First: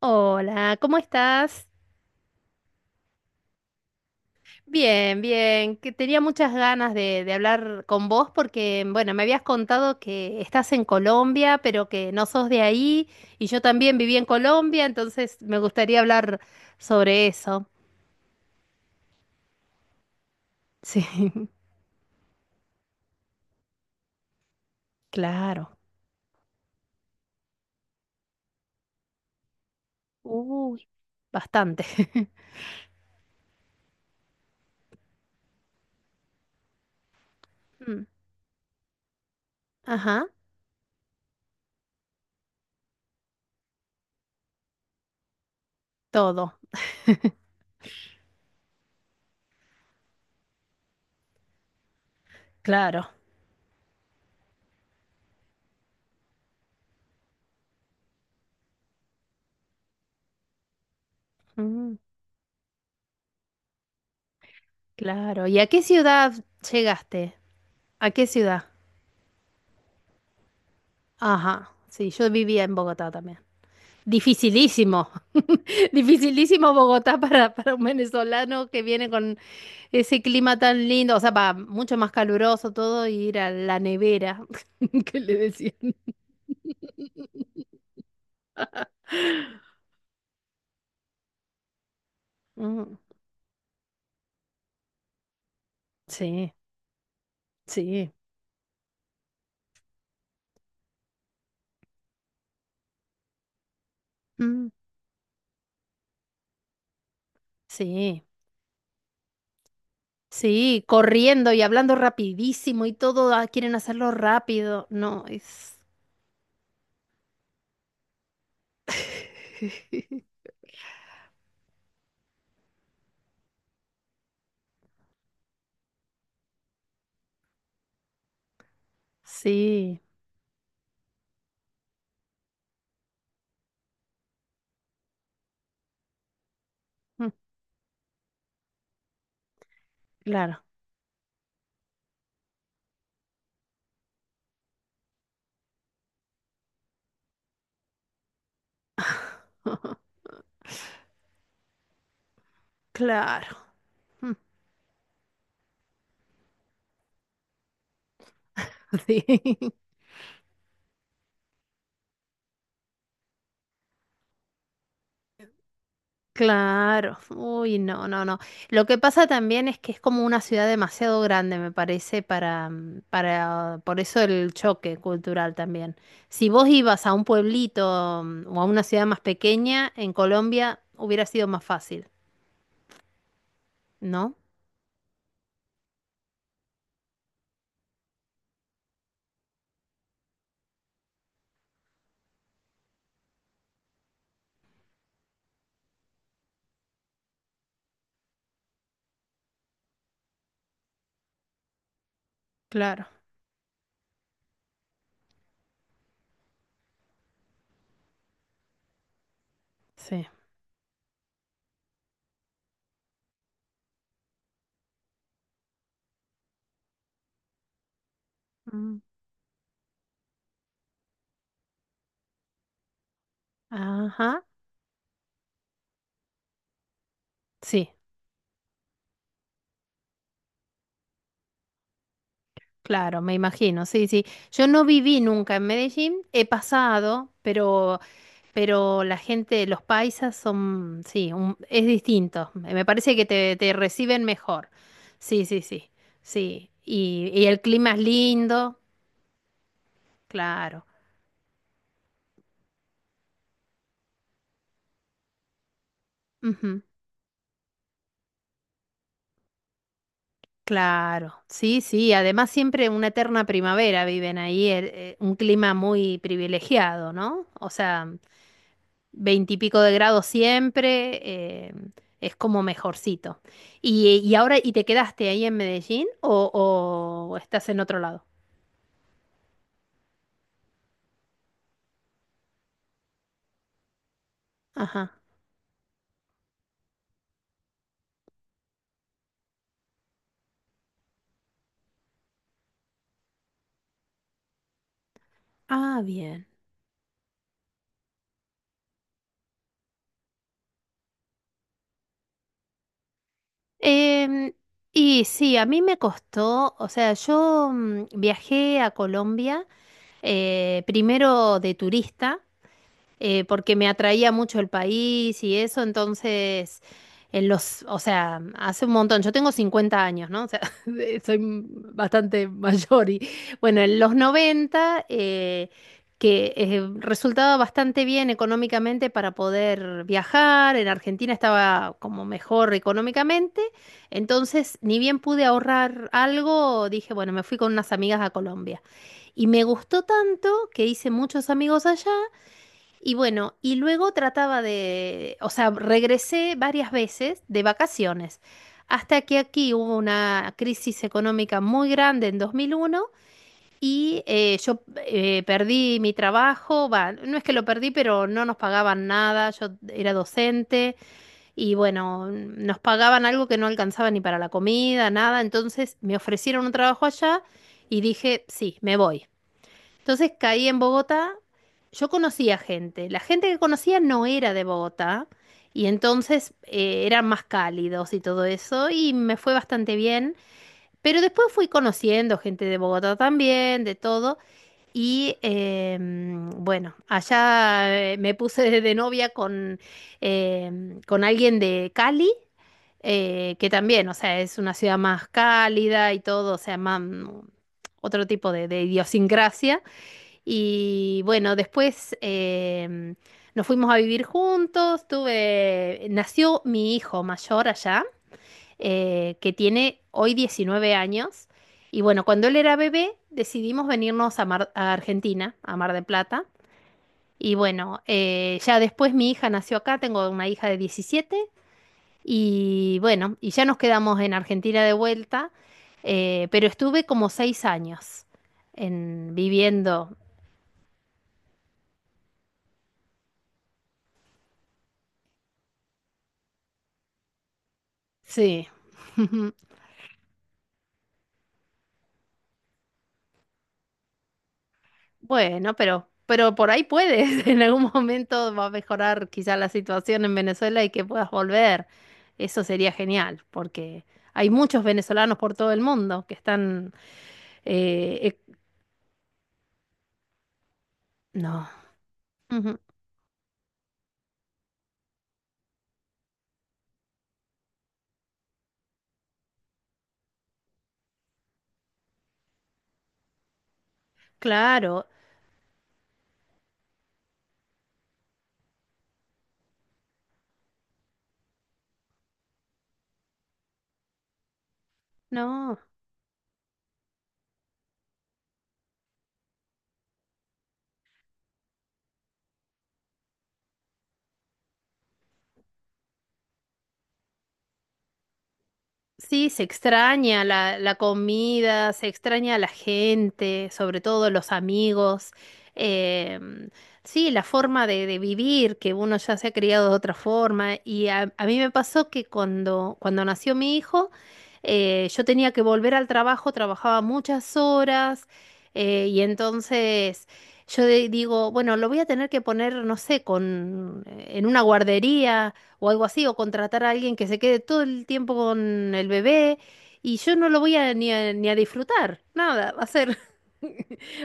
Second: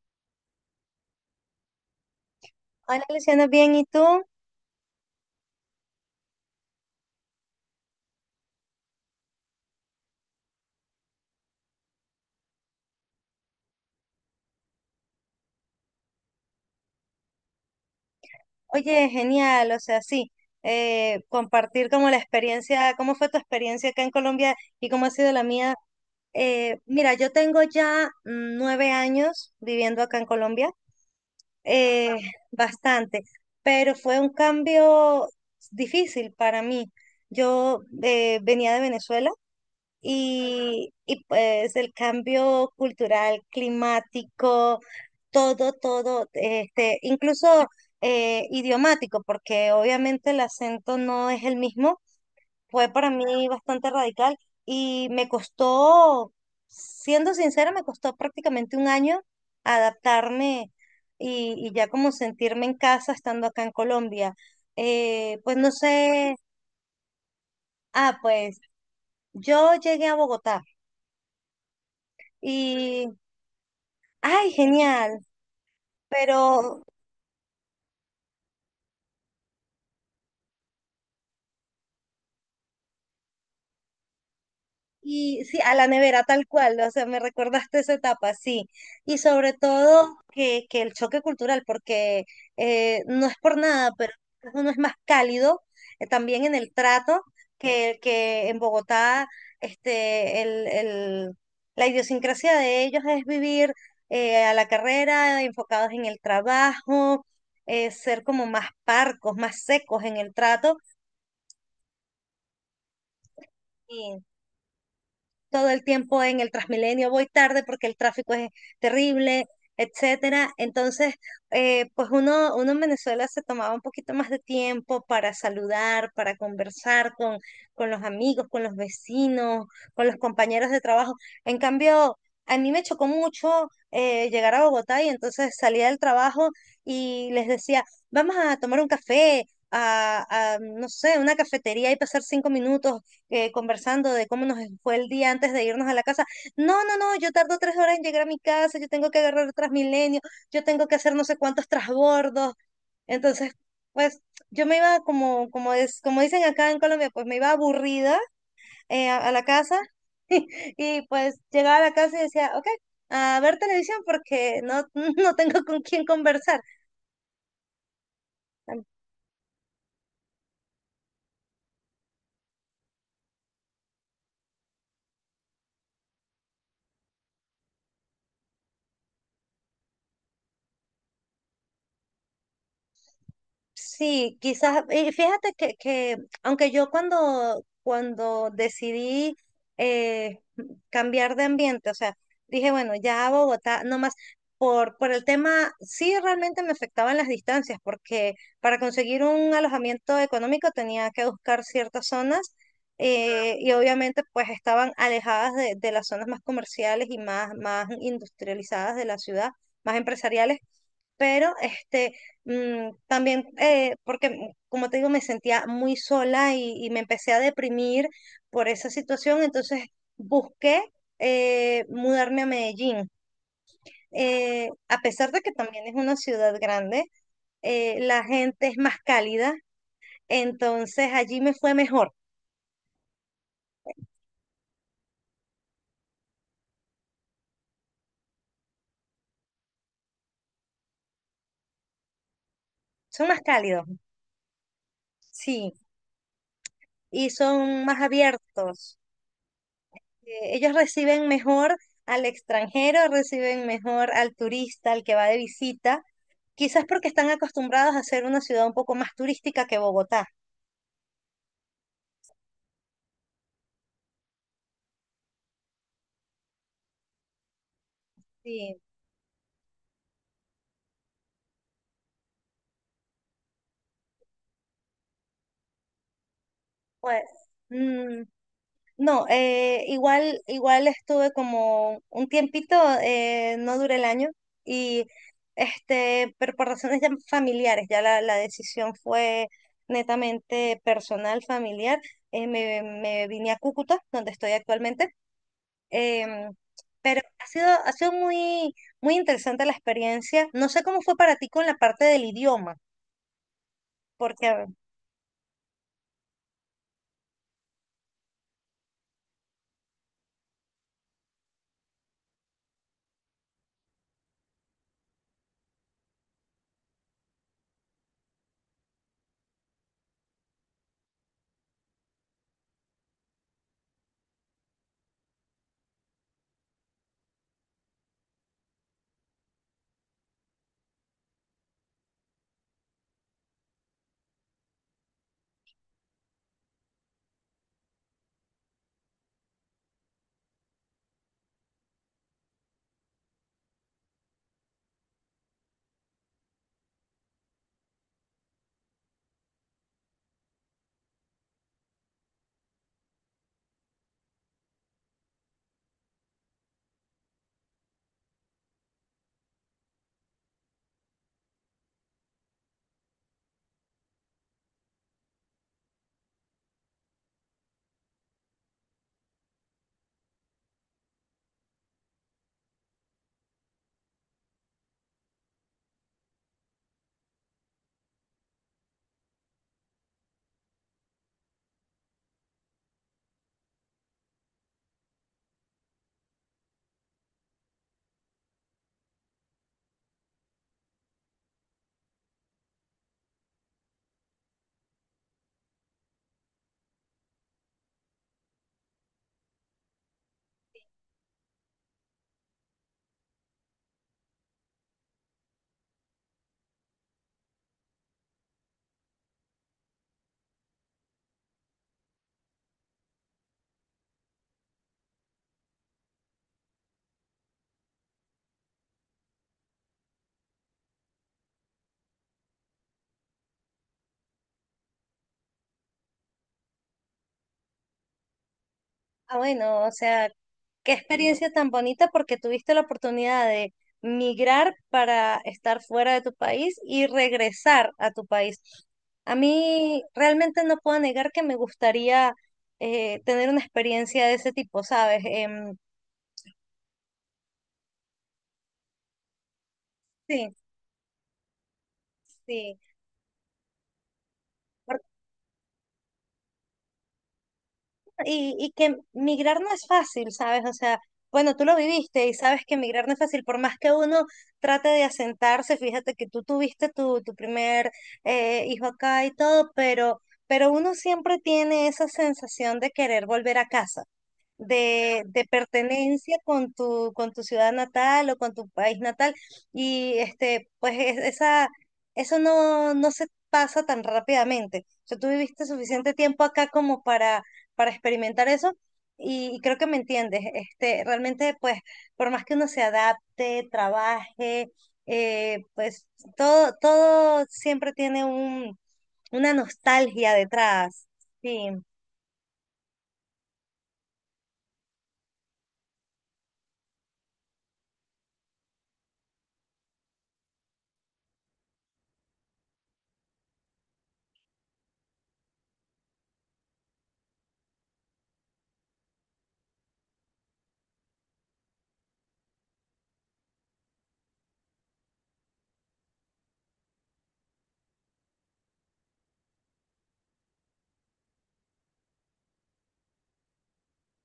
Hola, ¿cómo estás? Hola Luciana, bien, ¿y tú? Bien, bien, que tenía muchas ganas de hablar con vos porque, bueno, me habías contado que estás en Colombia, pero que no sos de ahí y yo también viví en Colombia, entonces me gustaría hablar sobre eso. Oye, genial, o sea, sí, Sí, compartir como la experiencia, cómo fue tu experiencia acá en Colombia y cómo ha sido la mía. claro. Mira, yo tengo ya 9 años viviendo acá en Colombia, Uy, bastante. eh, bastante, pero fue un cambio difícil para mí. Yo Mm, venía de Venezuela ajá, y pues el cambio cultural, climático todo, todo, incluso idiomático, porque obviamente el acento no es el mismo, fue claro. para mí bastante radical y me costó, siendo sincera, me costó prácticamente 1 año adaptarme y ya Mm, como sentirme en casa estando acá en Colombia. Claro. Pues ¿Y a no qué ciudad sé, llegaste? ¿A qué pues ciudad? yo llegué a Bogotá Ajá, sí, yo vivía en Bogotá y, también. ay, Dificilísimo, genial, dificilísimo pero Bogotá para un venezolano que viene con ese clima tan lindo, o sea, va mucho más caluroso todo y ir a la nevera, que le y sí, decían. a la nevera tal cual, o sea, me recordaste esa etapa, sí. Y sobre todo que el choque cultural, porque Mm, no es por nada, pero uno es más cálido también sí, en el trato que, sí, que en Bogotá, este, la idiosincrasia de ellos es vivir a la mm, carrera, enfocados en el trabajo, ser sí, como más parcos, más secos en el trato. sí, corriendo y hablando rapidísimo y todo, ah, quieren hacerlo rápido, no, Todo es. el tiempo en el Transmilenio, voy tarde porque el tráfico es terrible, etcétera. Entonces, pues uno en Venezuela se tomaba un poquito más de tiempo para saludar, para conversar con los amigos, con los vecinos, Sí, con los compañeros de trabajo. En cambio, a mí me chocó mucho llegar a Bogotá y entonces salía del trabajo y mm, les decía, vamos a tomar un café. Claro, No sé, una cafetería y pasar 5 minutos conversando de cómo nos fue el día antes de irnos a la casa. No, no, no, yo tardo 3 horas en llegar a mi casa, yo tengo que agarrar el Transmilenio, yo tengo que hacer no sé cuántos trasbordos. Entonces, claro, pues mm, yo me iba como, como es, como dicen acá en Colombia, pues me iba aburrida a la sí. casa y pues llegaba a la casa y decía, ok, a ver televisión porque no, no tengo con quién conversar. Claro, uy, no, no, no. Lo que pasa también es que es como una ciudad demasiado grande, me parece, para por eso el choque cultural también. Si vos ibas a un pueblito mm, o a una ciudad más pequeña, en Colombia hubiera sido más fácil, ¿no? Sí, quizás, y fíjate que aunque yo cuando decidí eh, cambiar de ambiente, o sea, dije, bueno, ya a Bogotá, no más, por el tema, sí realmente me afectaban las distancias, porque para conseguir un alojamiento económico tenía que buscar ciertas zonas Claro, y obviamente pues estaban alejadas de las zonas más comerciales y más, más industrializadas de la ciudad, más sí. empresariales pero este, también, porque como te digo, me sentía muy sola y me empecé a deprimir por esa Mm, situación, entonces busqué mudarme a Medellín. ajá, A pesar de que también es una ciudad grande, sí, la gente es más cálida, entonces allí me fue mejor. claro, me imagino, sí, sí. Yo no viví nunca en Medellín, he pasado, pero la gente, los paisas son, sí, es distinto. Me parece que Son más te cálidos, reciben mejor. Sí, sí, sí, sí, sí. y Y el son clima es más lindo, abiertos. Ellos claro. reciben mejor al extranjero, reciben mejor al turista, al que va de visita. Ujú, Quizás porque están acostumbrados a ser una ciudad un poco más turística que Bogotá. claro, sí, sí. Además siempre una eterna primavera viven ahí, un clima muy privilegiado, ¿no? O sea, Sí, veintipico de grados siempre, eh, es como mejorcito. Y ahora, ¿y te quedaste ahí en Medellín pues, o estás en otro mm, lado? no, igual, igual estuve como un tiempito, no duré el año, y Ajá. este, pero por razones ya familiares, ya la decisión fue netamente personal, familiar. Me vine a Cúcuta, donde estoy actualmente. Ah, bien. em, pero ha sido muy, muy interesante la experiencia. No sé cómo fue para ti con la parte del idioma. Em, Porque y sí, a mí me costó, o sea, viajé a Colombia primero de turista. Porque me atraía mucho el país y eso, entonces, o sea, hace un montón, yo tengo 50 años, ¿no? O sea, soy bastante mayor y bueno, en los 90 que resultaba bastante bien económicamente para poder viajar, en Argentina estaba como mejor económicamente, entonces ni bien pude ahorrar algo, dije, bueno, me fui con unas amigas a Colombia. Y me gustó tanto que hice muchos amigos allá y bueno, y luego trataba de, o sea, regresé varias veces de vacaciones, hasta que aquí hubo una crisis económica muy grande en 2001 y yo perdí mi trabajo, va, no es que lo perdí, pero no nos pagaban nada, yo era docente y bueno, mm, nos pagaban algo que no alcanzaba ni para la comida, nada, entonces me ofrecieron un trabajo allá y dije, sí, me voy. Entonces caí en Bogotá, yo conocía gente, la gente que conocía no era de Bogotá y entonces eran más cálidos y todo eso y me fue bastante bien, pero después fui conociendo gente de Bogotá también, de todo y bueno, allá me puse de novia con, con alguien de Cali que también, o sea, es una ciudad más cálida y todo, o sea, más mm, otro tipo de idiosincrasia. Y bueno, después nos fuimos a vivir juntos, tuve, nació mi hijo mayor allá, que tiene hoy 19 años. Y bueno, cuando él era bebé, decidimos venirnos a, a Argentina, a Mar del Plata. Y bueno, ya después mi hija nació acá, tengo una hija de 17. Y bueno, y ya nos quedamos en Argentina de vuelta, pero estuve como 6 años en bueno, o viviendo, sea, qué experiencia tan bonita porque tuviste la oportunidad de migrar para estar fuera de tu país y regresar a tu país. sí. A mí realmente no puedo negar que me gustaría tener una experiencia de ese tipo, ¿sabes? Bueno, pero por ahí puedes. En algún momento va a mejorar quizá la situación en Sí, Venezuela y que puedas volver. Eso sí, sería genial, porque hay muchos venezolanos por todo el mundo que están... eh, ec- y que migrar no es fácil, ¿sabes? O sea, bueno, tú no. lo viviste y sabes que Ujú. migrar no es fácil, por más que uno trate de asentarse, fíjate que tú tuviste tu, tu primer hijo acá y todo, pero uno siempre tiene esa sensación de querer volver a casa Claro, de pertenencia con tu ciudad natal o con tu país natal. Y este, pues esa, eso no, no se pasa tan rápidamente. O sea, tú viviste no. suficiente tiempo acá como para experimentar eso. Y creo que me entiendes. Este, realmente, pues, por más que uno se adapte, trabaje, pues todo, todo siempre tiene un, Sí, una se nostalgia extraña la, la detrás. Sí, comida, se extraña a la gente, sobre todo los amigos. em, sí, la forma de vivir, que uno ya se ha criado de otra forma. Y a mí me pasó que cuando, cuando nació mi hijo, yo tenía que volver al trabajo, trabajaba muchas horas, y entonces yo digo, bueno, lo voy a tener que poner, no sé, con, en una guardería o algo así, o contratar a alguien que se quede todo el tiempo con el bebé y yo no lo voy a ni ni a disfrutar, nada, va a ser...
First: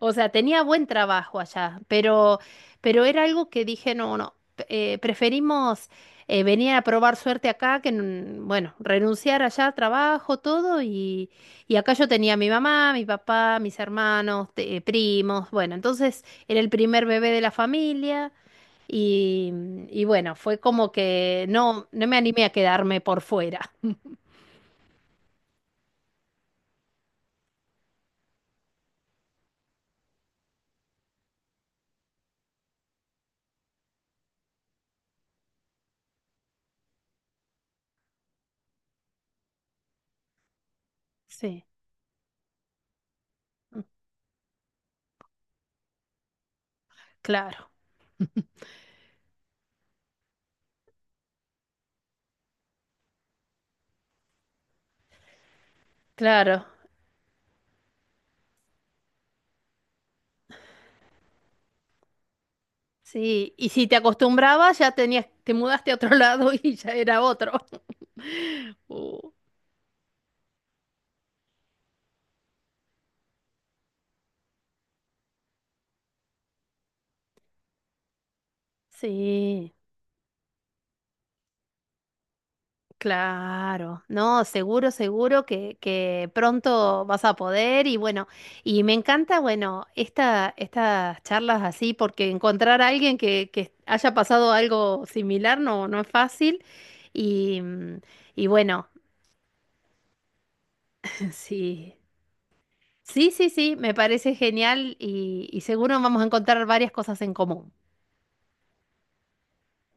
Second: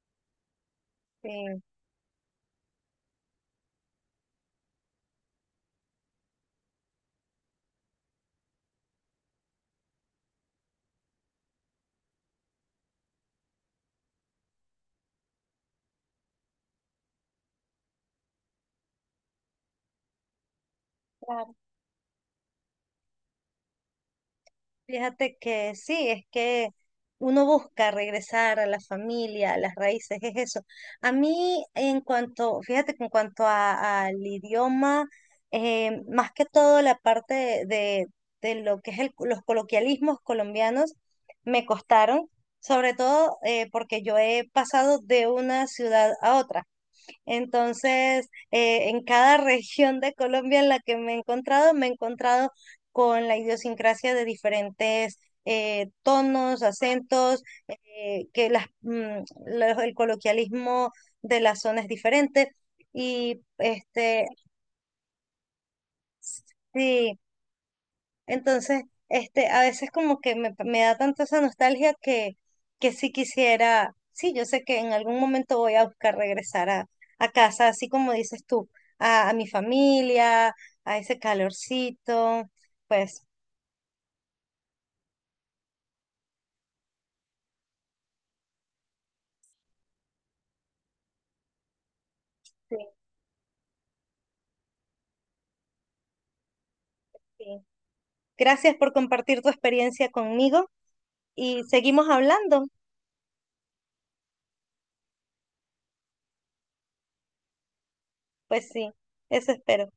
O sea, tenía buen trabajo sí, allá, pero era algo que dije, no, no, preferimos venir a probar suerte acá que, bueno, renunciar allá trabajo, todo, y acá yo tenía a mi mamá, mi papá, mis hermanos, primos, bueno, entonces era el primer bebé de la familia. Y, y bueno, fue como que no, no me animé a quedarme por fuera. fíjate que sí, es que uno busca regresar a la familia, a las raíces, es eso. A mí, en cuanto, fíjate que en cuanto al idioma, más que todo la parte de lo que es los coloquialismos colombianos, me Sí, costaron, sobre todo porque yo he pasado de una ciudad a otra. claro, Entonces, en cada región de Colombia en la que me he encontrado con la idiosincrasia de diferentes tonos, claro. acentos, que las, el coloquialismo de la zona es diferente. Y Sí, y si te este, acostumbrabas, ya tenías, te mudaste a otro lado y ya sí, era otro. entonces, Uh, este, a veces como que me da tanto esa nostalgia que sí quisiera, sí, yo sé que en algún momento voy a buscar regresar a casa, así como dices tú, a mi sí. familia, a ese calorcito, pues Claro, no, seguro, seguro que pronto vas a poder y bueno, y me encanta, bueno, esta, estas charlas así, porque sí, encontrar a alguien que haya pasado algo similar no, no es fácil y, sí. mm, y Gracias bueno, por compartir tu experiencia conmigo y sí, seguimos hablando, sí, sí, sí, me parece genial y seguro vamos a encontrar varias cosas en común. pues sí, eso espero.